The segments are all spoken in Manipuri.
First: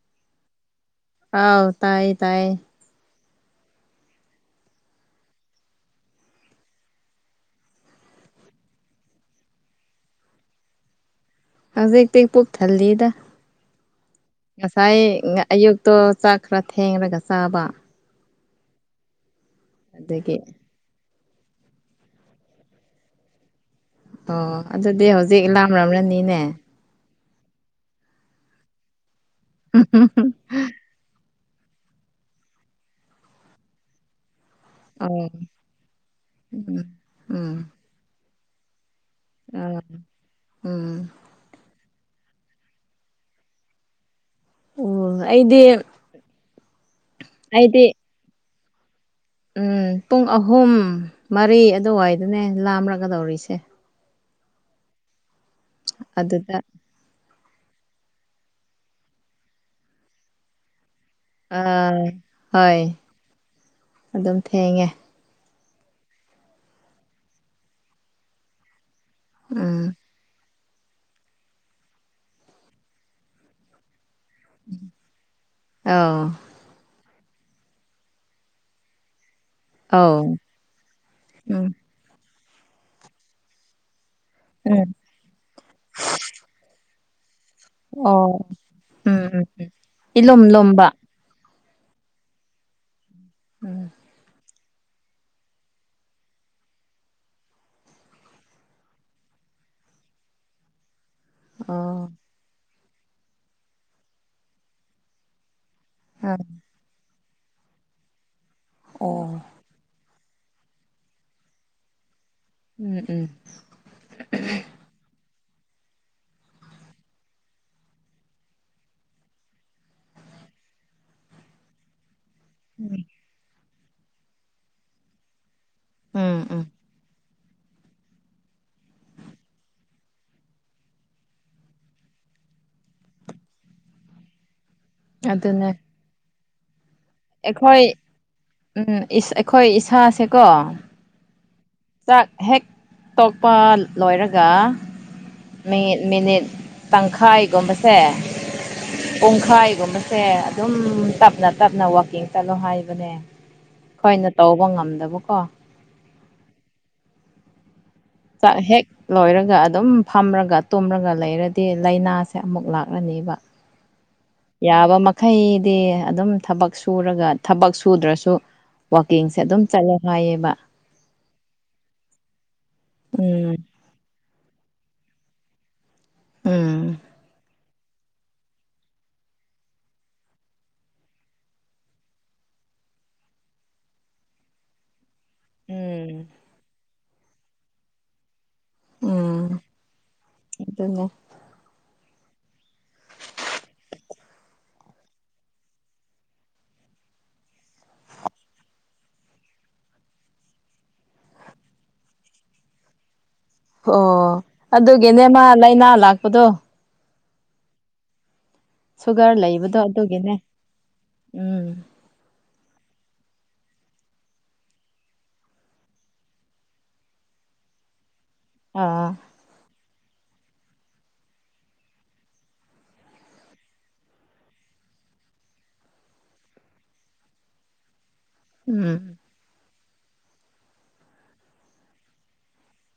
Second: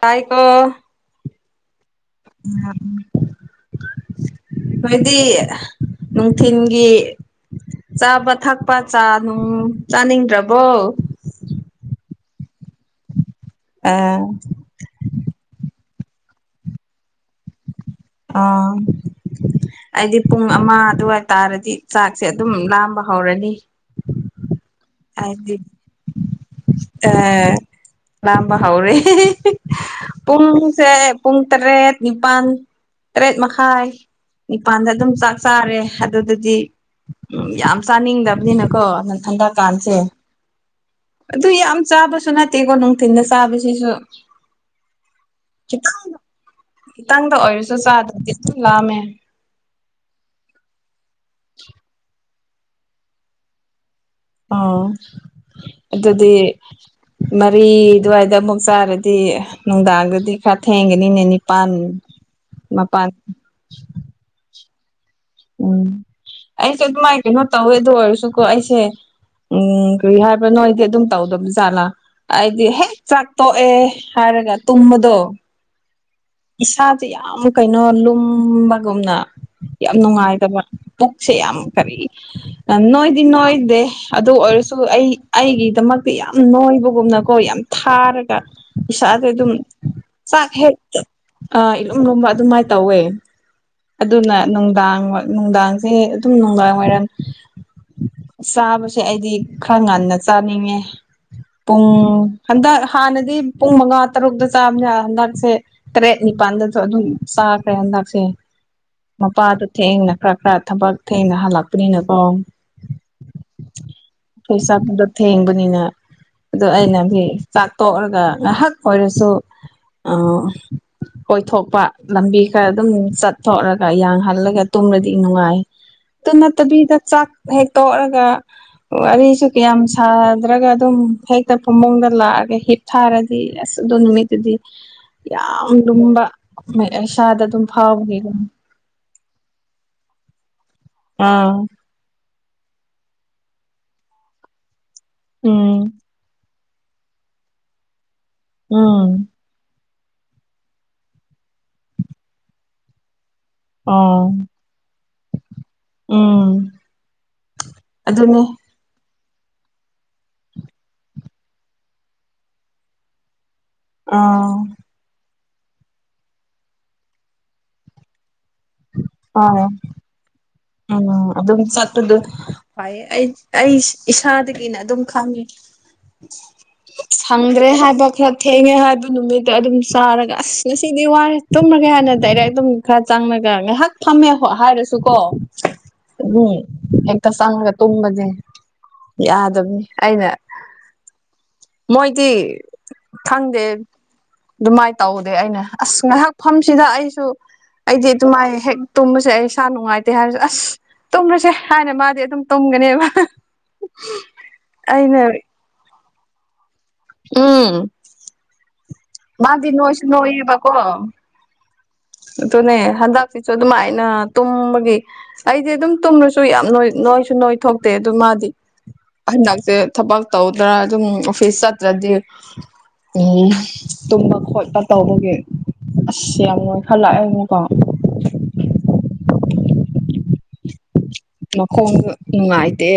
ꯇꯥꯏ ꯀꯣ ꯑꯥꯎ ꯇꯥꯏꯌꯦ ꯇꯥꯏꯌꯦ ꯈꯣꯏꯗꯤ ꯅꯨꯡꯊꯤꯟꯒꯤ ꯆꯥꯕ ꯊꯛꯄ ꯆꯥꯅꯨꯡ ꯆꯥꯅꯤꯡꯗ꯭ꯔꯕꯣ ꯍꯧꯖꯤꯛꯇꯤ ꯄꯨꯛ ꯊꯜꯂꯤꯗ ꯑꯥ ꯉꯁꯥꯏ ꯑꯌꯨꯛ ꯇꯣ ꯆꯥꯛ ꯈ꯭ꯔ ꯊꯦꯡꯔꯒ ꯆꯥꯕ ꯑ ꯑꯩꯗꯤ ꯑꯗꯒꯤ ꯄꯨꯡ ꯑꯃ ꯑꯗꯨꯋꯥꯏ ꯇꯥꯔꯗꯤ ꯆꯥꯛꯁꯦ ꯑꯗꯨꯝ ꯂꯥꯝꯕ ꯍꯧꯔꯅꯤ ꯑꯣ ꯑꯗꯨꯗꯤ ꯍꯧꯖꯤꯛ ꯏꯂꯥꯝ ꯂꯥꯝꯔꯅꯤꯅꯦ ꯑꯦ ꯂꯥꯝꯕ ꯍꯥꯎꯔꯦ ꯄꯨꯡꯁꯦ ꯄꯨꯡ ꯇꯔꯦꯠ ꯅꯤꯄꯥꯟ ꯇꯔꯦꯠ ꯃꯈꯥꯏ ꯅꯤꯄꯥꯟꯗ ꯑꯗꯨꯝ ꯑꯣ ꯆꯥꯛ ꯆꯥꯔꯦ ꯑꯗꯨꯗꯨꯗꯤ ꯎꯝ ꯎꯝ ꯌꯥꯝ ꯆꯥꯅꯤꯡꯗ꯭ꯕꯅꯤꯅꯀꯣ ꯑꯥ ꯊꯟꯗꯀꯥꯟꯁꯦ ꯎꯝ ꯑꯗꯨ ꯌꯥꯝ ꯆꯥꯕꯁꯨ ꯅꯠꯇꯦꯀꯣ ꯅꯨꯡꯊꯤꯟꯗ ꯆꯥꯕꯁꯤꯁꯨ ꯎ ꯑꯩꯗꯤ ꯈꯤꯇꯪ ꯈꯤꯇꯪꯗ ꯑꯣꯏꯔꯁꯨ ꯑꯩꯗꯤ ꯆꯥꯗ꯭ꯔꯗꯤ ꯑꯗꯨꯝ ꯂꯥꯝꯃꯦ ꯎꯝ ꯄꯨꯡ ꯑꯍꯨꯝ ꯃꯔꯤ ꯑꯗꯨꯋꯥꯏꯗꯅꯦ ꯂꯥꯝꯔꯒꯗꯧꯔꯤꯁꯦ ꯑꯣ ꯑꯗꯨꯗꯤ ꯑꯗꯨꯗ ꯃꯔꯤ ꯑꯗꯨꯋꯥꯏꯗ ꯑꯃꯨꯛ ꯆꯥꯔꯗꯤ ꯅꯨꯡꯗꯥꯡꯗꯗꯤ ꯈꯔ ꯊꯦꯡꯒꯦ ꯅꯤꯅꯦ ꯅꯤꯄꯥꯟ ꯑꯥ ꯍꯣꯏ ꯃꯥꯄꯥꯟ ꯑꯗꯨꯝ ꯊꯦꯡꯉꯦ ꯎꯝ ꯑꯩꯁꯨ ꯑꯗꯨꯃꯥꯏꯅ ꯀꯩꯅꯣ ꯇꯧꯋꯦ ꯑꯣꯏꯔꯁꯨꯀꯣ ꯑꯩꯁꯦ ꯎꯝ ꯀꯔꯤ ꯍꯥꯏꯕꯅꯣ ꯑꯩꯗꯤ ꯑꯗꯨꯝ ꯇꯧꯗꯕ ꯖꯥꯠꯂꯥ ꯑꯩꯗꯤ ꯍꯦꯛ ꯆꯥꯛ ꯇꯣꯛꯑꯦ ꯍꯥꯏꯔꯒ ꯇꯨꯝꯕꯗꯣ ꯑꯧ ꯏꯁꯥꯥꯁꯦ ꯌꯥꯝ ꯀꯩꯅꯣ ꯂꯨꯝꯕꯒꯨꯝꯅ ꯌꯥꯝ ꯑꯧ ꯅꯨꯡꯉꯥꯏꯇꯕ ꯄꯨꯛꯁꯦ ꯌꯥꯝ ꯎꯝ ꯀꯔꯤ ꯅꯣꯏꯗꯤ ꯅꯣꯏꯗꯦ ꯑꯗꯨ ꯑꯣꯏꯔꯁꯨ ꯎꯝ ꯑꯩ ꯑꯩꯒꯤꯗꯃꯛꯇ ꯌꯥꯝ ꯅꯣꯏꯕꯒꯨꯝꯅꯀꯣ ꯌꯥꯝ ꯑꯣ ꯊꯥꯔꯒ ꯎꯝ ꯏꯁꯥꯥꯁꯦ ꯎꯝ ꯑꯗꯨꯝ ꯏꯂꯨꯝ ꯆꯥꯛ ꯍꯦꯛ ꯂꯨꯝꯕ ꯑ ꯏꯂꯨꯝ ꯂꯨꯝꯕ ꯑꯗꯨꯃꯥꯏ ꯇꯧꯋꯦ ꯎꯝ ꯑꯗꯨꯅ ꯅꯨꯡꯗꯥꯡ ꯋꯥꯏ ꯅꯨꯡꯗꯥꯡꯁꯦ ꯑꯗꯨꯝ ꯅꯨꯡꯗꯥꯡ ꯋꯥꯏꯔꯝ ꯆꯥꯕꯁꯦ ꯑꯩꯗꯤ ꯈꯔ ꯉꯟꯅ ꯆꯥꯅꯤꯡꯉꯦ ꯄꯨꯡ ꯑꯣ ꯍꯟꯗꯛ ꯍꯥꯟꯅꯗꯤ ꯄꯨꯡ ꯃꯉꯥ ꯇꯔꯨꯛꯇ ꯆꯥꯝꯅꯦ ꯍꯟꯗꯛꯁꯦ ꯇꯔꯦꯠ ꯑ ꯅꯤꯄꯥꯟꯗꯁꯨ ꯑꯗꯨꯝ ꯆꯥꯈ꯭ꯔꯦ ꯍꯟꯗꯛꯁꯦ ꯑꯣ ꯃꯄꯥꯗꯣ ꯊꯦꯡꯅ ꯈꯔ ꯈꯔ ꯊꯕꯛ ꯊꯦꯡꯅ ꯍꯜꯂꯛꯄꯅꯤꯅꯀꯣ ꯎꯝ ꯎꯝ ꯑꯩꯈꯣꯏ ꯆꯥꯛꯄꯗꯣ ꯊꯦꯡꯕꯅꯤꯅ ꯑꯗꯣ ꯑꯩꯅꯗꯤ ꯆꯥꯠꯇꯣꯛꯔꯒ ꯉꯥꯍꯥꯛ ꯑꯣꯏꯔꯁꯨ ꯑꯥ ꯀꯣꯏꯊꯣꯛꯄ ꯂꯝꯕꯤ ꯈꯔ ꯑꯗꯨꯝ ꯆꯠꯊꯣꯛꯔꯒ ꯌꯥꯡꯍꯜꯂꯒ ꯇꯨꯝꯔꯗꯤ ꯅꯨꯡꯉꯥꯏ ꯎꯝ ꯎꯝ ꯇꯨꯅꯠꯇꯕꯤꯗ ꯆꯥꯛ ꯍꯦꯛꯇꯣꯛꯑꯒ ꯋꯥꯔꯤꯁꯨ ꯀꯌꯥꯝ ꯁꯥꯗ꯭ꯔꯒ ꯑꯗꯨꯝ ꯍꯦꯛꯇ ꯐꯃꯨꯡꯗ ꯂꯥꯛꯑ ꯍꯤꯞꯊꯔꯗꯤ ꯑꯁ ꯑꯗꯨ ꯅꯨꯃꯤꯠꯇꯨꯗꯤ ꯑꯗꯨꯅꯦ ꯌꯥꯝ ꯂꯨꯝꯕ ꯏꯁꯥꯗ ꯑꯗꯨꯝ ꯑꯩꯈꯣꯏ ꯐꯥꯎꯒꯤ ꯎꯝ ꯏꯁ ꯑꯩꯈꯣꯏ ꯏꯁꯥꯁꯦꯀꯣ ꯑꯥ ꯆꯥꯛ ꯍꯦꯛ ꯇꯣꯛꯄ ꯂꯣꯏꯔꯒ ꯎꯝ ꯃꯤ ꯃꯤꯅꯤꯠ ꯇꯪꯈꯥꯏꯒꯨꯝꯕꯁꯦ ꯎꯝ ꯄꯨꯡꯈꯥꯏ ꯒꯨꯝꯕ ꯁꯦ ꯑꯗꯨꯝ ꯇꯞꯅ ꯇꯞꯅ ꯋꯥꯛꯀꯤꯡ ꯆꯠꯂꯣ ꯍꯥꯏꯕꯅꯦ ꯈꯣꯏꯅ ꯑꯥ ꯇꯧꯕ ꯉꯝꯗꯕꯀꯣ ꯎꯝ ꯑꯗꯨꯅꯦ ꯆꯥꯛ ꯍꯦꯛ ꯂꯣꯏꯔꯒ ꯑꯗꯨꯝ ꯐꯝꯔꯒ ꯇꯨꯝꯂꯒ ꯂꯩꯔꯗꯤ ꯂꯩꯅꯥꯁꯦ ꯑꯃꯨꯛ ꯂꯥꯛꯔꯅꯤꯕ ꯑꯥ ꯌꯥꯕ ꯃꯈꯩꯗꯤ ꯑꯗꯨꯝ ꯊꯕꯛ ꯁꯨꯔꯒ ꯊꯕꯛ ꯁꯨꯗ꯭ꯔꯁꯨ ꯋꯥꯀꯤꯡꯁꯦ ꯑꯗꯨꯝ ꯑꯥ ꯆꯠꯂꯣ ꯍꯥꯏꯌꯦꯕ ꯎꯝ ꯑꯗꯨꯝ ꯆꯠꯄꯗꯣ [unintelligible] ꯌꯦ ꯑꯩ ꯎꯝ ꯑꯩꯁ ꯏꯁꯥꯗꯒꯤꯅ ꯑꯗꯨꯝ ꯈꯪꯉꯤ ꯎꯝ ꯁꯪ ꯗ꯭ꯔꯦ ꯍꯥꯏꯕ ꯈ꯭ꯔ ꯊꯦꯡꯉꯦ ꯍꯥꯏꯕ ꯅꯨꯃꯤꯠꯇ ꯑꯗꯨꯝ ꯆꯥꯔꯒ ꯑꯁ ꯉꯁꯤꯗꯤ ꯋꯥꯔꯦ ꯇꯨꯝꯔꯒꯦ ꯍꯥꯏꯅ ꯗꯥꯏꯔꯦꯛ ꯇꯨꯝ ꯈ꯭ꯔ ꯆꯪꯉꯒ ꯉꯥꯏꯍꯥꯛ ꯐꯝꯃꯦ ꯍꯥꯏꯔꯁꯨ ꯀꯣ ꯎꯝ [unintelligible] ꯍꯦꯛꯇ ꯆꯪꯔꯒ ꯇꯨꯝꯕꯁꯦ ꯎꯝ ꯌꯥꯗꯝꯅꯤ ꯑꯩꯅ ꯑꯗꯨꯅꯦ ꯃꯣꯏꯗꯤ ꯈꯪꯗꯦ ꯑꯗꯨꯃꯥꯏ ꯇꯧꯗꯦ ꯑꯩꯅ ꯑꯁ ꯉꯥꯏꯍꯥꯛꯐꯝꯁꯤꯗ ꯑꯩꯁꯨ ꯑꯩꯗꯤ ꯑꯗꯨꯃꯥꯏ ꯍꯦꯛ ꯇꯨꯝꯕꯁꯦ ꯑꯩ ꯏꯁꯥ ꯅꯨꯡꯉꯥꯏꯇꯦ ꯍꯥꯏꯕꯁꯦ ꯑꯁ ꯇꯨꯝꯔꯁꯦ ꯍꯥꯏꯅ ꯃꯥꯗꯤ ꯑꯗꯨꯝ ꯇꯨꯝ ꯒꯅꯤꯕ ꯑꯣ ꯑꯗꯨꯒꯤꯅꯦ ꯃꯥ ꯂꯩꯅꯥ ꯂꯥꯛꯄꯗꯣ ꯎꯝ ꯁꯨꯒꯔ ꯃꯥꯗꯤ ꯂꯩꯕꯗꯣ ꯅꯣꯏꯁꯨ ꯑꯗꯨꯒꯤꯅꯦ ꯅꯣꯏꯌꯦꯕ ꯀꯣ ꯎꯝ ꯑꯗꯨꯅꯦ ꯍꯟꯗꯛꯁꯤꯁꯨ ꯑꯗꯨꯃꯥꯏꯅ ꯇꯨꯝꯕꯒꯤ ꯑꯩꯗꯤ ꯑꯗꯨꯝ ꯇꯨꯝꯔꯁꯨ ꯌꯥꯝ ꯅꯣꯏ ꯅꯣꯏꯁꯨ ꯅꯣꯏ ꯊꯣꯛꯇꯦ ꯑꯗꯨ ꯃꯥꯗꯤ ꯑꯥ ꯍꯟꯗꯛꯁꯦ ꯊꯕꯛ ꯇꯧꯗ꯭ꯔꯥ ꯑꯗꯨꯝ ꯑꯣꯐꯤꯁ ꯆꯠꯇ꯭ꯔꯗꯤ ꯎꯝ ꯇꯨꯝꯕ ꯈꯣꯠꯄ ꯇꯧꯕꯒꯤ ꯑꯁ ꯌꯥꯝ [unintelligible] [unintelligible] ꯎꯝ [inaudible] ꯃꯈꯣꯡ ꯅꯨꯡꯉꯥꯏꯇꯦ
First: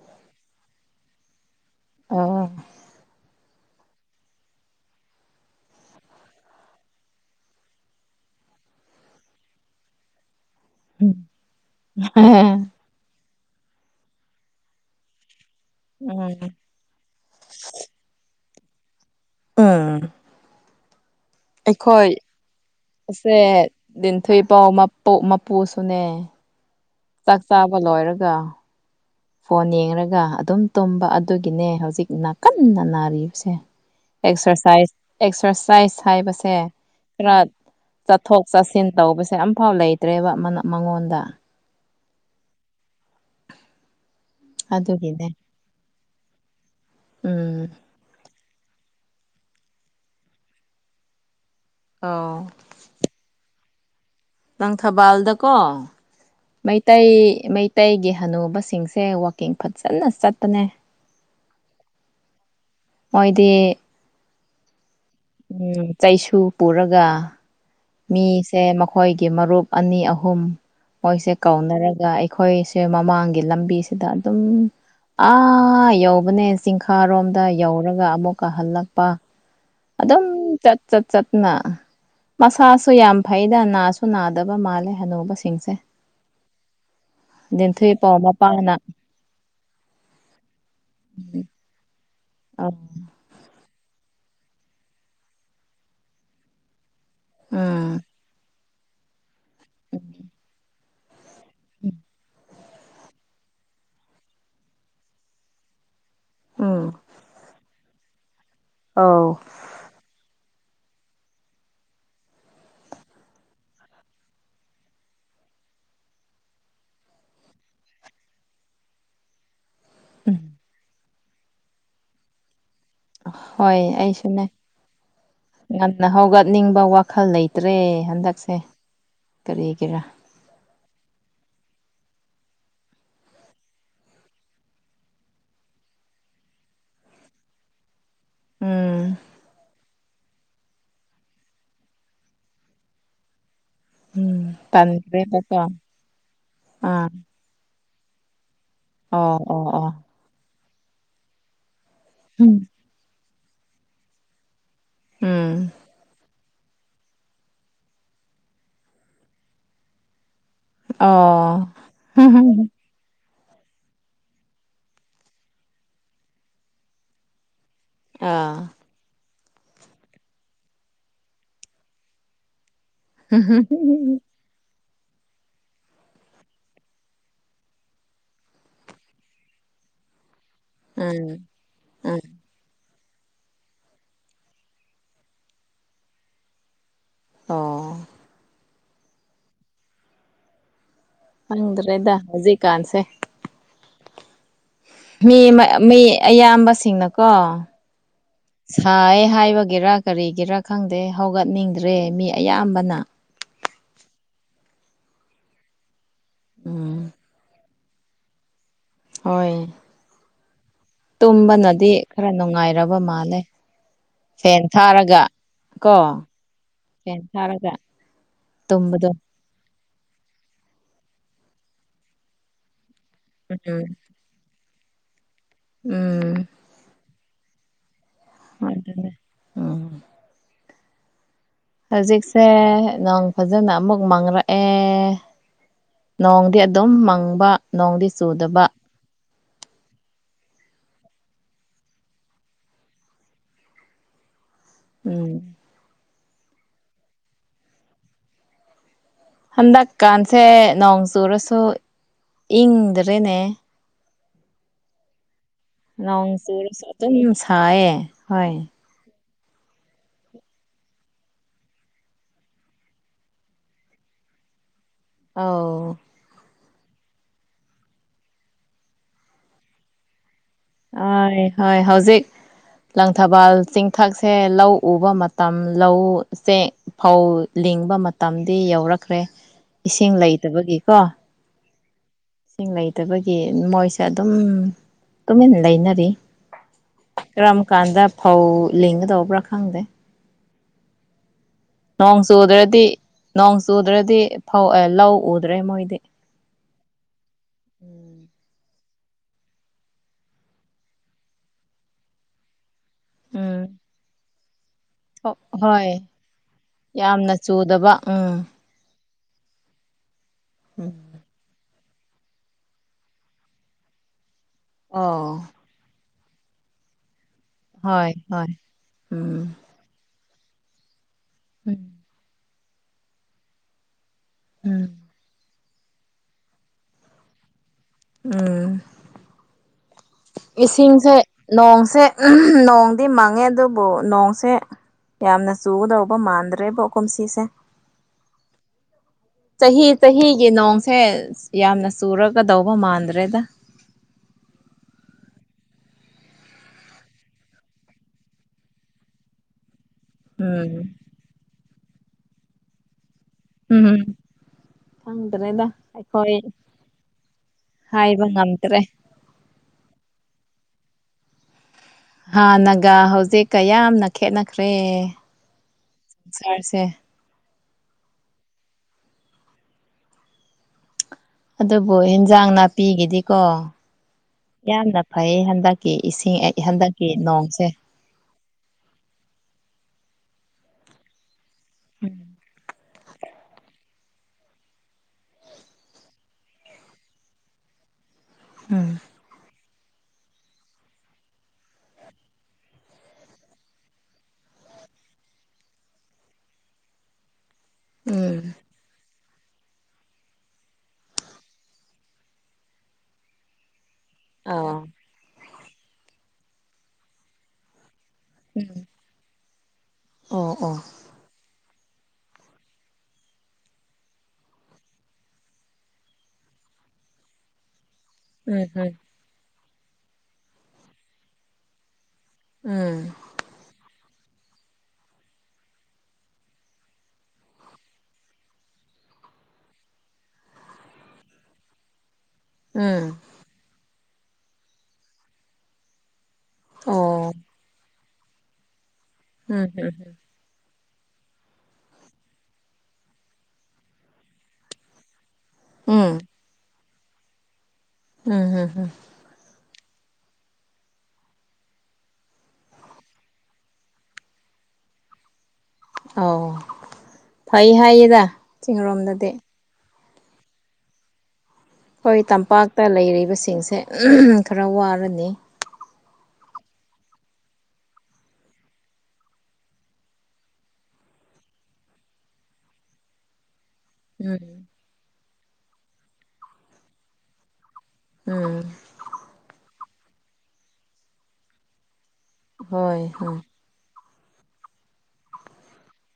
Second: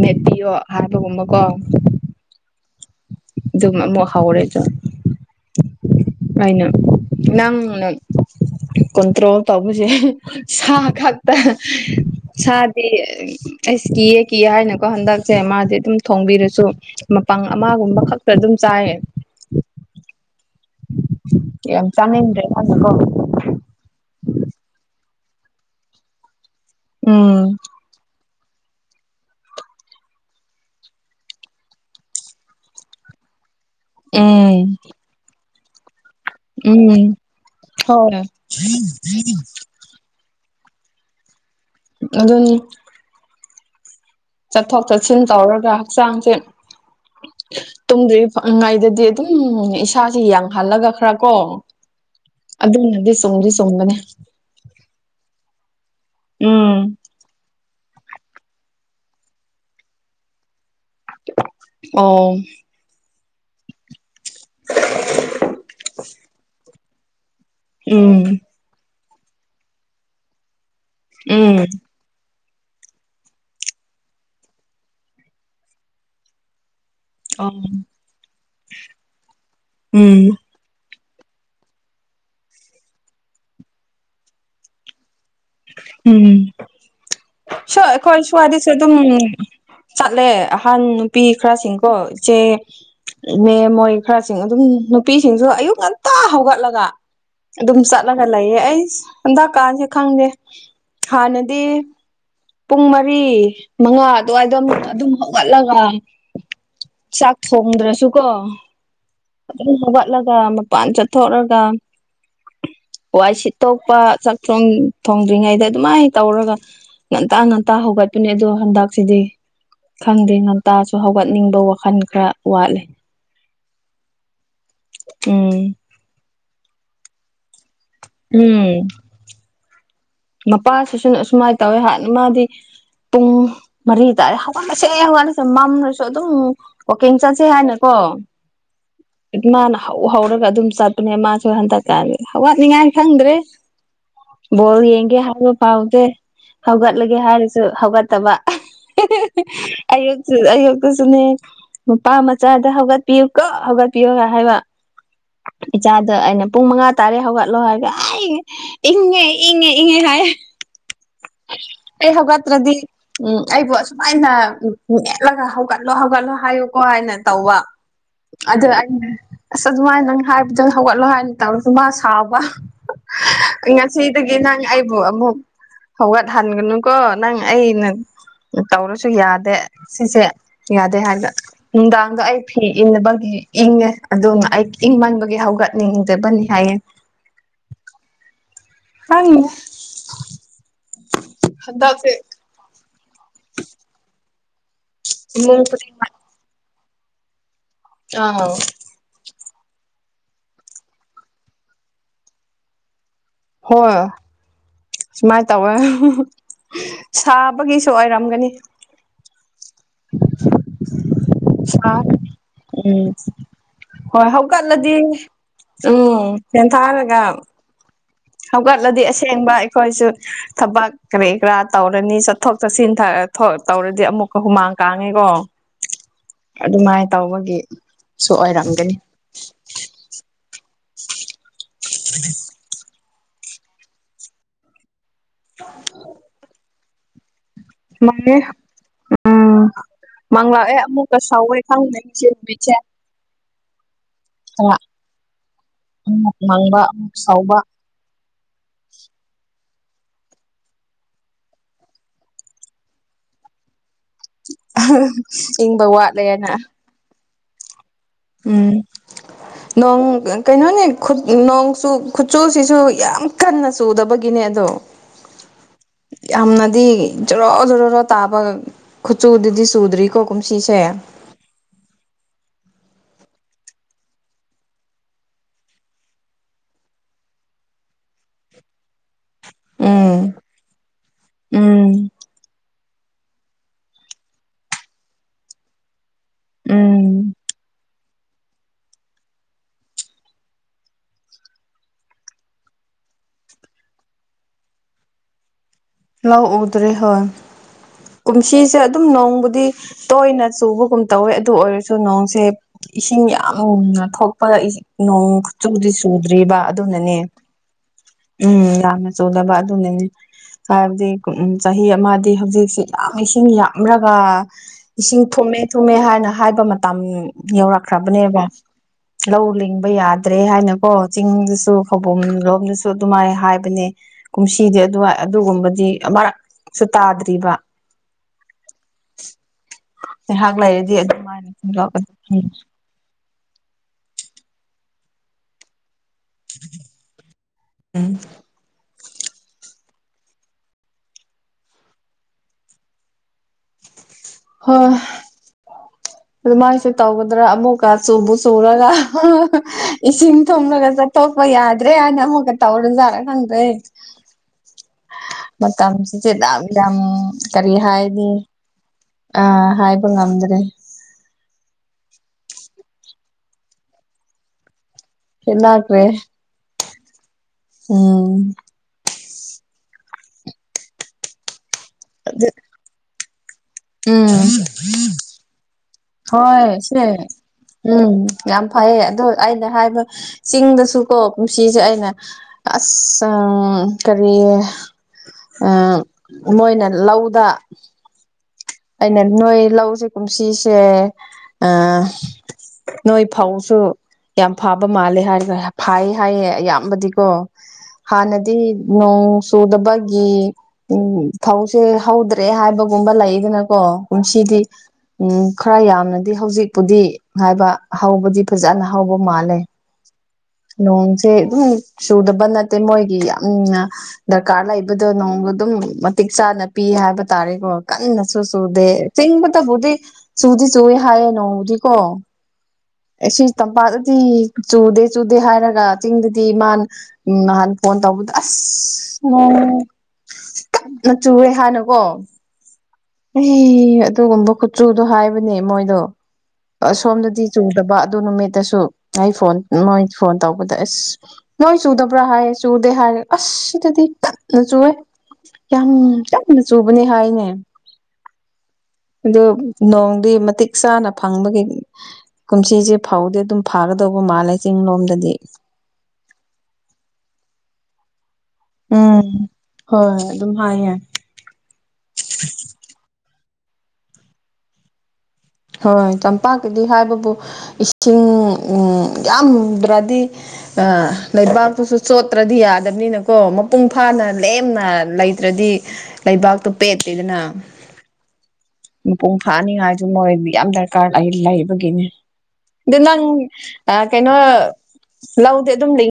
ꯃꯦꯠꯄꯤꯌꯣ ꯍꯥꯏꯕꯒꯨꯝꯕꯀꯣ ꯑꯣꯑꯣ ꯑꯗꯨꯝ ꯑꯃꯨꯛ ꯍꯧꯔꯦ ꯇ ꯑꯩꯅ ꯅꯪꯅ ꯀꯣꯟꯇ꯭ꯔꯣꯜ ꯇꯧꯕꯁꯦ ꯎꯝ ꯁꯥꯈꯛꯇ ꯁꯥꯗꯤ ꯑꯩꯁ ꯀꯤꯌꯦ ꯀꯤꯌꯦ ꯍꯥꯏꯅꯀꯣ ꯍꯟꯗꯛꯁꯦ ꯃꯥꯁꯦ ꯗꯨꯝ ꯎꯝ ꯊꯣꯡꯕꯤꯔꯁꯨ ꯃꯄꯥꯡ ꯑꯃꯒꯨꯝꯕ ꯈꯛꯇ ꯗꯨꯝ ꯆꯥꯏꯌꯦ ꯌꯥꯝ ꯑꯩꯈꯣꯏ ꯆꯥꯅꯤꯡꯗ꯭ꯔꯦ ꯃꯥꯅꯀꯣ ꯑꯁꯦ ꯗꯤꯟꯊꯣꯏꯄꯥꯎ ꯃꯞ ꯃꯄꯨ ꯃꯄꯨꯁꯨꯅꯦ ꯆꯥꯛ ꯎꯝ ꯆꯥꯕ ꯂꯣꯏꯔꯒ ꯐꯣꯟ ꯌꯦꯡꯔꯒ ꯑꯗꯨꯝ ꯇꯨꯝꯕ ꯑꯗꯨꯒꯤꯅꯦ ꯍꯧꯖꯤꯛꯅ ꯀꯟꯅ ꯅꯥꯔꯤꯕꯁꯦ ꯎꯝ ꯑꯦꯛꯁ꯭ꯔꯁꯥꯏ ꯑꯦꯛꯁ꯭ꯔꯁꯥꯏ ꯍꯥꯏꯕꯁꯦ ꯎꯝ ꯈꯔ ꯍꯣꯏ ꯆꯠꯊꯣꯛ ꯆꯠꯁꯤꯟ ꯇꯧꯕꯁꯦ ꯑꯝꯐꯥꯎ ꯂꯩꯇ꯭ꯔꯦꯕ ꯃꯥꯅ ꯃꯉꯣꯟꯗ ꯑꯗꯨꯅꯤ ꯆꯠꯊꯣꯛ ꯆꯠꯁꯤꯟ ꯑꯗꯨꯒꯤꯅꯦ ꯇꯧꯔꯒ ꯍꯛꯆꯥꯡꯁꯦ ꯎꯝ ꯇꯨꯝꯗ꯭ꯔꯤ ꯉꯥꯏꯗꯗꯤ ꯑꯗꯨꯝ ꯏꯁꯥꯥꯁꯤ ꯌꯥꯡꯍꯜꯂꯒ ꯈꯔ ꯀꯣ ꯑꯣ ꯑꯗꯨ ꯅꯗꯤ ꯆꯨꯝꯗꯤ ꯆꯨꯝꯕꯅꯦ ꯂꯪꯊꯕꯥꯜꯗꯀꯣ ꯎꯝ ꯃꯩꯇꯩ ꯃꯩ ꯇꯩꯒꯤ ꯍꯅꯨꯕꯁꯤꯡꯁꯦ ꯋꯥꯛꯀꯤꯡ ꯐꯖꯟꯅ ꯆꯠꯄꯅꯦ ꯑꯣ ꯃꯣꯏꯗꯤ [unintelligible] ꯒ ꯎꯝ ꯃꯤꯁꯦ ꯃꯈꯣꯏꯒꯤ ꯃꯔꯨꯞ ꯑꯅꯤ ꯑꯍꯨꯝ ꯃꯣꯏꯁꯦ ꯎꯝ ꯀꯧꯅꯔꯒ ꯑꯩ ꯑꯩꯈꯣꯏꯁꯦ ꯃꯃꯥꯡꯒꯤ ꯂꯝꯕꯤꯁꯤꯗ ꯑꯗꯨꯝ ꯑꯥ ꯌꯧꯕꯅꯦ ꯆꯤꯡꯈꯥꯔꯣꯝꯗ ꯑꯣ ꯌꯧꯔꯒ ꯑꯃꯨꯛꯀ ꯍꯜꯂꯛꯄ ꯑꯗꯨꯝ ꯎꯝ ꯆꯠ ꯆꯠꯅ ꯃꯁꯥꯁꯨ ꯌꯥꯝ ꯐꯩꯗ ꯅꯥꯁꯨ ꯅꯥꯗꯕ ꯃꯥꯜꯂꯦ ꯍꯥꯅꯧꯕꯁ ꯎꯝ ꯁꯣꯏ ꯂꯤꯟꯊꯨꯏ ꯄꯥꯎ ꯑꯩꯈꯣꯏ ꯁ꯭ꯋꯥꯏꯗꯩꯁꯨ ꯃꯄꯥꯅ ꯑꯗꯨꯝ ꯆꯠꯂꯦ ꯑꯍꯟ ꯅꯨꯄꯤ ꯈ꯭ꯔꯁꯤꯡꯀꯣ ꯏꯆꯦ ꯑꯧ ꯏꯅꯦ ꯃꯣꯏ ꯈꯔꯁꯤꯡ ꯑꯗꯨꯝ ꯅꯨꯄꯤꯁꯤꯡꯁꯨ ꯑꯌꯨꯛ ꯉꯟꯇꯥ ꯍꯧꯒꯠꯂꯒ ꯑꯗꯨꯝ ꯎꯝ ꯆꯠꯂꯒ ꯂꯩꯌꯦ ꯑꯩ ꯍꯟꯗꯀꯥꯁꯦ ꯈꯪꯗꯦ ꯍꯥꯟꯅꯗꯤ ꯄꯨꯡ ꯃꯔꯤ ꯃꯉꯥ ꯑꯗꯨꯋꯥꯏꯗ ꯑꯗꯨꯝ ꯍꯧꯒꯠꯂꯒ ꯎꯝ ꯆꯥꯛ ꯊꯣꯡꯗ꯭ꯔꯁꯨ ꯀꯣ ꯑꯧ ꯑꯗꯨꯝ ꯍꯧꯒꯠꯂꯒ ꯃꯄꯥꯟ ꯆꯠꯊꯣꯛꯔꯒ ꯋꯥꯏ ꯁꯤꯠꯇꯣꯛꯄ ꯆꯥꯛ ꯊꯣꯡ ꯊꯣꯡꯗ꯭ꯔꯤꯉꯩꯗ ꯑꯗꯨꯃꯥꯏ ꯇꯧꯔꯒ ꯉꯟꯇꯥ ꯉꯟꯇꯥ ꯍꯧꯒꯠꯄꯅꯦ ꯑꯗꯣ ꯍꯟꯗꯛꯁꯤꯗꯤ ꯈꯪꯗꯦ ꯎꯝ ꯉꯟꯇꯥꯁꯨ ꯍꯧꯒꯠ ꯆꯠꯅꯤꯡꯕ ꯋꯥꯈꯟ ꯈꯔ ꯋꯥꯠꯂꯦ ꯍꯣꯏ ꯑꯩꯁꯨꯅꯦ ꯎꯝ ꯉꯟꯅ ꯍꯧꯒꯠꯅꯤꯡꯕ ꯋꯥꯈꯜ ꯂꯩꯇ꯭ꯔ ꯇꯦ ꯍꯟꯗꯛꯁꯦ ꯀꯔꯤꯒꯤꯔꯥ ꯅꯨꯄꯥꯁꯤꯁꯨꯟ ꯑꯁꯨꯃꯥꯏ ꯇꯧꯋꯦ ꯍꯥ ꯃꯥꯗꯤ ꯄꯨꯡ ꯃꯔꯤ ꯇꯥꯔꯦ ꯍꯧꯒꯠꯂꯁꯦ ꯍꯧꯒꯠꯂꯁꯦ ꯃꯝꯔꯁꯨ ꯑꯗꯨꯝ ꯋꯥꯛꯀꯤꯡ ꯆꯠꯁꯦ ꯍꯥꯏꯅꯀꯣ ꯎꯝ ꯏꯃꯥꯅ ꯍꯧ ꯎꯍꯧꯔꯒ ꯑꯗꯨꯝ ꯆꯠꯄꯅꯦ ꯃꯥꯁꯨ ꯍꯟꯗꯛ ꯀꯥꯟ ꯍꯧꯒꯠꯅꯤꯡꯉꯥꯏ ꯈꯪꯗ꯭ꯔꯦ ꯎꯝ ꯇꯟ [unintelligible] ꯄꯥꯎꯗꯦ ꯍꯧꯒꯠꯂꯒꯦ ꯍꯥꯏꯔꯁꯨ ꯍꯧꯒꯠꯇꯕ ꯑꯣ ꯑꯣ ꯑꯣ [unintelligible] ꯑꯌꯨꯛ ꯑꯌꯨꯛꯇꯨꯁꯨꯅꯦ ꯃꯄꯥ ꯎꯝ ꯃꯆꯥꯗ ꯍꯧꯒꯠꯄꯤꯌꯨ ꯀꯣ ꯍꯧꯒꯠꯄꯤꯌꯣꯒ ꯍꯥꯏꯕ ꯎꯝ ꯏꯆꯥꯗ ꯑꯩꯅ ꯄꯨꯡ ꯃꯉꯥ ꯇꯥꯔꯦ ꯍꯧꯒꯠꯂꯣ ꯍꯥꯏꯒ ꯑꯩ ꯏꯪꯉꯦ ꯏꯪꯉꯦ ꯏꯪꯉꯦ ꯍꯥꯏ ꯑꯣ ꯑꯩ ꯍꯧꯒꯠꯇ꯭ꯔꯗꯤ [unintelligible] ꯎꯝ ꯑꯩꯕꯨ ꯑꯁꯨꯃꯥꯏꯅ ꯃꯦꯠꯂꯒ ꯍꯧꯒꯠꯂꯣ ꯍꯧꯒꯠꯂꯣ ꯍꯥꯏꯌꯨꯀꯣ ꯍꯥꯏꯅ ꯇꯧꯕ ꯑꯗꯨ ꯑꯩꯅ ꯑꯁ ꯑꯗꯨꯃꯥꯏ ꯅꯪ ꯍꯥꯏꯕꯗ ꯍꯧꯒꯠꯂꯣ ꯍꯥꯏꯅ ꯇꯧꯔꯁꯨ ꯃꯥ ꯁꯥꯥꯎꯕ ꯉꯁꯤꯗꯒꯤ ꯅꯪ ꯑꯩꯕꯨ ꯑꯃꯨꯛ ꯍꯧꯒꯠꯍꯟꯒꯅꯨꯀꯣ ꯅꯪ ꯑꯩꯅ ꯇꯧꯔꯁꯨ ꯌꯥꯗꯦ ꯁꯤꯁꯦ ꯌꯥꯗꯦ ꯍꯥꯏꯔꯕ ꯎꯝ ꯅꯨꯡꯗꯥꯡꯒ ꯑꯩ ꯐꯤ ꯏꯟꯅꯕꯒꯤ ꯏꯪꯉꯦ ꯑꯗꯨꯃ ꯑꯩ ꯏꯪꯃꯟꯕꯒꯤ ꯍꯧꯒꯠꯅꯤꯡꯗꯕꯅꯤ ꯍꯥꯏꯌꯦ ꯑꯣ [unintelligible] ꯍꯟꯗꯛꯁꯦ ꯍꯪꯗ꯭ꯔꯦꯗ ꯍꯧꯖꯤ ꯀꯥꯟꯁꯦ ꯃꯤ ꯏꯃꯨꯡ ꯑꯃ ꯃꯤ ꯈꯨꯗꯤꯡꯃꯛ ꯑꯌꯥꯝꯕꯁꯤꯡꯅꯀꯣ ꯑꯥ ꯁꯥꯌꯦ ꯍꯥꯏꯕꯒꯤꯔ ꯀꯔꯤꯒꯤꯔꯥ ꯈꯪꯗꯦ ꯍꯧꯒꯠꯅꯤꯡꯗ꯭ꯔꯦ ꯃꯤ ꯑꯌꯥꯝꯕꯅ ꯍꯣꯏ ꯁꯨꯃꯥꯏꯅ ꯇꯧꯋꯦ ꯎꯝ ꯁꯥꯕꯒꯤ ꯁꯨ ꯑꯣꯏꯔꯝꯒꯅꯤ ꯍꯣꯏ ꯁꯥ ꯇꯨꯝꯕꯅꯗꯤ ꯈꯔ ꯅꯨꯡꯉꯥꯏꯔꯕ ꯎꯝ ꯃꯥꯜꯂꯦ ꯍꯣꯏ ꯐꯦꯟ ꯍꯧꯒꯠꯂꯗꯤ ꯊꯥꯔꯒ ꯀꯣ ꯎꯝ ꯐꯦꯟ ꯊꯥꯔꯒ ꯐꯦꯟ ꯊꯥꯔꯒ ꯍꯧꯒꯠꯂꯗꯤ ꯇꯨꯝꯕꯗꯣ ꯑꯁꯦꯡꯕ ꯑꯩꯈꯣꯏꯁꯨ ꯊꯕꯛ ꯀꯔꯤ ꯀꯔꯥ ꯇꯧꯔꯅꯤ ꯆꯠꯊꯣꯛ ꯆꯠꯁꯤꯟ ꯎꯝ ꯇꯧꯔꯗꯤ ꯑꯃꯨꯛꯀ ꯍꯨꯃꯥꯡ ꯀꯥꯡꯉꯤꯀꯣ ꯎꯝ ꯑꯗꯨꯃꯥꯏꯅ ꯇꯧꯕꯒꯤꯁꯨ ꯑꯣꯏꯔꯝꯒꯅꯤ ꯑꯗꯨꯅꯦ ꯎꯝ ꯍꯧꯖꯤꯛꯁꯦ ꯅꯣꯡ ꯐꯖꯅ ꯑꯃꯨꯛ ꯃꯥꯡꯔꯛꯑꯦ ꯅꯣꯡꯗꯤ ꯑꯗꯨꯝ ꯃꯪꯕ ꯅꯣꯡꯗꯤ ꯆꯨꯗꯕ ꯎꯝ ꯃꯥꯡꯂꯛꯑꯦ ꯑꯃꯨꯛꯀ ꯁꯥꯎꯋꯦ ꯈꯪꯗ ꯏꯆꯦ ꯅꯨꯃꯤꯠꯁꯦ ꯎꯝ ꯅꯣꯡ ꯃꯪꯕ ꯑꯃꯨꯛ ꯁꯥꯎꯕ ꯍꯟꯗꯛꯀꯥꯟꯁꯦ ꯅꯣꯡ ꯆꯨꯔꯁꯨ ꯏꯪꯗ꯭ꯔꯦꯅꯦ [inaudible] ꯅꯣꯡ ꯋꯥꯠꯂꯦꯅ ꯆꯨꯔꯁꯨ ꯑꯗꯨꯝ ꯁꯥꯏꯌꯦ ꯍꯣꯏ ꯎꯝ [inaudible] ꯅꯣꯡ ꯀꯩꯅꯣꯅꯦ ꯅꯣꯡꯆ ꯈꯨꯠꯁꯨꯨꯁꯤꯁꯨ ꯌꯥꯝ ꯀꯟꯅ ꯆꯨꯗꯕꯒꯤꯅꯦ ꯑꯗꯣ ꯑꯥꯎ ꯗꯤ ꯖꯣꯔꯣ ꯖꯣꯔꯣꯔꯣ ꯇꯥꯕꯒ ꯈꯨꯠꯆꯨꯗꯗꯤ ꯁꯨꯗ꯭ꯔꯤ ꯀꯣ ꯍꯣꯏ ꯍꯣꯏ ꯍꯧꯖꯤꯛ ꯂꯪꯊꯕꯥꯜ ꯆꯤꯡꯊꯛꯁꯦ ꯂꯧ ꯎꯕ ꯃꯇꯝ ꯂꯧ ꯆꯦꯛ ꯐꯧ ꯂꯤꯡ ꯃꯇꯝꯗꯤ ꯌꯧꯔꯛꯈ꯭ꯔꯦ ꯏꯁꯤꯡ ꯎꯝ ꯂꯩꯇꯕꯒꯤ ꯀꯣ ꯎꯝ ꯏꯁꯤꯡ ꯂꯩꯇꯕꯒꯤ ꯃꯣꯏꯁꯦ ꯑꯗꯨꯝ ꯇꯨꯃꯤꯟꯅ ꯂꯩꯅꯔꯤ ꯎꯝ ꯀꯔꯝꯀꯥꯟꯗ ꯐꯥꯎ ꯂꯤꯡꯒꯗꯥꯧꯕꯔ ꯈꯪꯗꯦ ꯅꯣꯡ ꯆꯨꯗ꯭ꯔꯗꯤ ꯅꯣꯡ ꯆꯨꯗ꯭ꯔꯗꯤ ꯐꯧ ꯂꯧ ꯎꯗ꯭ꯔꯦ ꯃꯣꯏꯗꯤ ꯂꯧ ꯎꯗ꯭ꯔꯦ ꯍꯣꯏ ꯀꯨꯝꯁꯤꯁꯦ ꯑꯗꯨꯝ ꯅꯣꯡꯕꯨꯗꯤ ꯇꯣꯏꯅ ꯆꯨꯕꯒꯨꯝ ꯇꯧꯋꯦ ꯑꯗꯨ ꯑꯣꯏꯔꯁꯨ ꯅꯣꯡꯁꯦ ꯏꯁꯤꯡ ꯎꯝ ꯌꯥꯝꯅ ꯊꯣꯛꯄ ꯏ ꯅꯣꯡ ꯍꯣꯏ ꯈꯨꯆꯨꯗꯤ ꯆꯨꯗ꯭ꯔꯤꯕ ꯑꯗꯨꯅꯅꯦ ꯌꯥꯝꯅ ꯆꯨꯗꯕ ꯎꯝ ꯌꯥꯝꯅ ꯆꯨꯗꯕꯥ ꯑꯗꯨꯅꯅꯦ ꯎꯝ ꯍꯥꯏꯕꯗꯤ ꯀ ꯎꯝ ꯆꯍꯤ ꯑꯃꯗꯤ ꯍꯧꯖꯤꯛꯁꯤ ꯌꯥꯝ ꯏꯁꯤꯡ ꯌꯥꯝꯂꯒ ꯑꯣ ꯏꯁꯤꯡ ꯊꯨꯝꯃꯦ ꯊꯨꯝꯃꯦ ꯍꯥꯏꯅ ꯍꯥꯏꯕ ꯃꯇꯝ ꯍꯣꯏ ꯌꯧꯔꯛꯈ꯭ꯔꯕꯅꯦꯕ ꯍꯣꯏ ꯎꯝ ꯂꯧ ꯂꯤꯡꯕ ꯌꯥꯗ꯭ꯔꯦ ꯍꯥꯏꯅꯀꯣ ꯎꯝ ꯆꯤꯡꯗꯁꯨ ꯈꯧꯕꯝ ꯂꯣꯝꯗꯁꯨ ꯑꯗꯨꯃꯥꯏꯅ ꯍꯥꯏꯕꯅꯦ ꯀꯨꯝꯁꯤꯗꯤ ꯎꯝ ꯑꯗꯨꯋꯥꯏ ꯑꯗꯨꯒꯨꯝꯕꯗꯤ ꯑꯃꯔꯛꯁꯨ ꯇꯥꯗ꯭ꯔꯤꯕ ꯎꯝ ꯉꯥꯏꯍꯥꯛ ꯂꯩꯔꯗꯤ ꯏꯁꯤꯡꯁꯦ ꯑꯗꯨꯃꯥꯏꯅ ꯅꯣꯡꯁꯦ ꯊꯣꯛꯂꯛꯀꯅꯤ ꯎꯝ ꯅꯣꯡꯗꯤ ꯃꯪꯉꯦ ꯑꯗꯨꯕꯨ ꯅꯣꯡꯁꯦ ꯌꯥꯝꯅ ꯆꯨꯒꯗꯧ ꯕꯣ ꯃꯥꯟꯗ꯭ꯔꯦꯕꯣ ꯀꯨꯝꯁꯤꯁꯦ ꯆꯍꯤ ꯆꯍꯤꯒꯤ ꯅꯣꯡꯁꯦ ꯌꯥꯝꯅ ꯆꯨꯔꯒꯗꯧꯕ ꯃꯥꯟꯗ꯭ꯔꯦꯗ ꯍꯣꯏ ꯑꯗꯨꯃꯥꯏꯅꯁꯨ ꯇꯧꯒꯗ꯭ꯔꯥ ꯑꯃꯨꯛꯀ ꯆꯨꯕꯨ ꯆꯨꯔꯒ ꯏꯁꯤꯡ ꯎꯝ ꯊꯨꯝꯂꯒ ꯆꯠꯇꯣꯛꯄ ꯌꯥꯗ꯭ꯔꯦ ꯍꯥꯢꯅ ꯑꯃꯨꯛꯀ ꯇꯧꯔ ꯖꯥꯠꯔ ꯈꯪꯗ꯭ꯔꯦ ꯎꯝ ꯈꯪꯗ꯭ꯔꯦꯗ ꯃꯇꯝꯁꯤꯁꯦ ꯑꯩꯈꯣꯏ ꯗꯥꯛ ꯌꯥꯝ ꯀꯔꯤ ꯍꯥꯏꯕ ꯍꯥꯏꯅꯤ ꯉꯝꯗ꯭ꯔꯦ ꯑ ꯍꯥꯏꯕ ꯉꯝꯗ꯭ꯔꯦ ꯍꯥꯥꯟꯅꯒ ꯍꯧꯖꯤꯛꯀ ꯌꯥꯝꯅ ꯈꯦꯠꯅꯈ꯭ꯔꯦ ꯈꯦꯠꯅꯈ꯭ꯔꯦ ꯁꯥꯔꯁꯦ ꯎꯝ ꯑꯗꯨꯕꯨ ꯑꯗꯨ ꯍꯦꯟꯖꯥꯡ ꯅꯥꯄꯤꯒꯤꯗꯤꯀꯣ ꯎꯝ ꯌꯥꯝꯅ ꯐꯌꯦ ꯍꯟꯗꯛ ꯍꯣꯏ ꯁꯦ ꯎꯝ ꯌꯥꯝ ꯐꯌꯦ ꯑꯗꯣ ꯑꯩꯅ ꯍꯥꯏꯕ ꯆꯤꯡꯗꯁꯨꯀꯣ ꯄꯨꯟꯁꯤꯁꯦ ꯑꯩꯅ ꯑꯁ ꯎꯝ ꯀꯔꯤ ꯑ ꯃꯣꯏꯅ ꯂꯧꯗ ꯎꯝ ꯑꯩꯅ ꯅꯣꯏ ꯂꯧ ꯖꯨ ꯀꯨꯝꯁꯤꯁꯦ ꯑ ꯅꯣꯏ ꯐꯧꯁꯨ ꯌꯥꯝ ꯐꯥꯕ ꯃꯥꯜꯂꯦ ꯍꯥꯏꯔꯒ ꯐꯥꯌꯦ ꯍꯥꯏꯌꯦ ꯑꯌꯥꯝꯕꯗꯤꯀꯣ ꯎꯝ ꯍꯥꯟꯅꯗꯤ ꯅꯣꯡ ꯆꯨꯗꯕꯒꯤ ꯎꯝ ꯐꯧꯁꯦ ꯍꯧꯗ꯭ꯔꯦ ꯍꯥꯏꯕꯒꯨꯝꯕ ꯂꯩꯌꯦꯗꯅꯀꯣ ꯀꯨꯝꯁꯤꯗꯤ ꯑꯥ ꯎꯝ ꯈꯔ ꯌꯥꯝꯅꯗꯤ ꯍꯧꯖꯤꯛꯄꯨꯗꯤ ꯍꯥꯏꯕ ꯍꯥꯎꯕꯗꯤ ꯎꯝ ꯐꯖꯅ ꯍꯥꯎꯕ ꯃꯥꯜꯂꯦ ꯑꯣ ꯑꯣ ꯅꯣꯡꯁꯦ ꯑꯗꯨꯝ ꯆꯨꯗꯕ ꯅꯠꯇꯦ ꯃꯣꯏꯒꯤ ꯌꯥꯝꯅ ꯗꯔꯀꯥꯔ ꯂꯩꯕꯗꯣ ꯅꯣꯡ ꯑꯗꯨꯝ ꯃꯇꯤꯛ ꯆꯥꯅ ꯄꯤ ꯍꯥꯏꯕ ꯇꯥꯔꯦꯀꯣ ꯀꯟ ꯁꯨ ꯎꯝ ꯍꯝ ꯆꯨꯗꯦ ꯆꯤꯡꯕꯇꯕꯨꯗꯤ ꯆꯨꯗꯤ ꯆꯨꯋꯦ ꯍꯥꯏꯌꯦ ꯅꯣꯡꯗꯤꯀꯣ ꯎꯝ ꯑꯁꯤ ꯇꯝꯄꯥꯛ ꯁꯤ ꯆꯨꯗꯦ ꯆꯨꯗꯦ ꯍꯥꯏꯔꯒ ꯆꯤꯡꯗꯗꯤ ꯃꯥꯥꯟ ꯅꯍꯥꯟ ꯐꯣꯟ ꯇꯧꯕꯗ ꯑꯁ ꯑꯣ ꯀꯟꯅ ꯆꯨꯋꯦ ꯍꯥꯏꯅꯀꯣ ꯎꯝ ꯑꯦ ꯑꯗꯨꯒꯨꯝꯕ ꯈꯨꯠꯆꯨꯗꯣ ꯍꯥꯏꯕꯅꯦ ꯃꯣꯏꯗꯣ ꯑꯣ ꯑꯁꯣꯝꯗꯗꯤ ꯆꯨꯗꯕ ꯑꯗꯨ ꯅꯨꯃꯤꯠꯇꯁꯨ ꯑꯩ ꯐꯣꯟ ꯎꯝ ꯍꯝ ꯃꯣꯏ ꯐꯣꯟ ꯇꯧꯕꯒꯤ ꯗꯤ ꯑꯁ ꯅꯣꯏ ꯆꯨꯗꯕ꯭ꯔꯥ ꯍꯥꯏꯌꯦ ꯆꯨꯗꯦ ꯍꯥꯏꯔꯦ ꯑꯁ ꯑꯗꯨꯗꯤ ꯈꯟꯅ ꯆꯨꯋꯦ ꯌꯥꯝ ꯌꯥꯝꯅ ꯆꯨꯕꯅꯦ ꯍꯥꯏꯅꯦ ꯎꯝꯍꯝꯍꯝ ꯑꯗꯨ ꯅꯣꯡꯗꯤ ꯃꯇꯤꯛ ꯆꯥꯅ ꯐꯪꯕꯒꯤ ꯀꯨꯝꯁꯤꯁꯦ ꯐꯧꯗꯤ ꯑꯗꯨꯝ ꯐꯥꯒꯗꯧꯕ ꯃꯥꯜꯂꯦ ꯆꯤꯡ ꯂꯣꯝꯗꯗꯤ ꯑꯧ ꯐꯩ ꯍꯥꯏꯌꯦꯗ ꯆꯤꯡꯔꯣꯝꯗꯗꯤ ꯍꯣꯢ ꯍꯣꯏ ꯑꯗꯨꯝ ꯍꯥꯏꯌꯦ ꯁꯤꯡꯁꯦ ꯈꯔ ꯋꯥꯔꯅꯤ ꯍꯣꯏ ꯇꯝꯄꯥꯛꯀꯤꯗꯤ ꯍꯥꯏꯕꯕꯨ ꯏꯁꯤꯡ ꯎꯝ ꯌꯥꯝꯗ꯭ꯔꯗꯤ ꯇ ꯂꯩꯕꯥꯛꯇꯨꯁꯨ ꯆꯣꯠꯇ꯭ꯔꯗꯤ ꯌꯥꯗꯝꯅꯤꯅꯀꯣ ꯃ ꯄꯨꯡ ꯐꯥꯅ ꯎꯝ ꯂꯦꯝꯅ ꯂꯩꯇ꯭ꯔꯗꯤ ꯂꯩꯕꯥꯛꯇꯣ ꯄꯦꯠꯇꯦꯗꯅꯥ ꯎꯝ ꯃꯄꯨꯡ ꯐꯥꯅꯤꯉꯥꯏꯖꯨ ꯃꯣꯏꯕꯨ ꯌꯥꯝ ꯗꯔꯀꯥꯔ ꯑꯩ ꯂꯩꯕꯒꯤꯅꯦ ꯑꯗꯣ ꯍꯣꯏ ꯅꯪ ꯍꯣꯏ ꯑ ꯀꯩꯅꯣ ꯂꯧꯗꯤ ꯑꯗꯨꯝ ꯂꯩ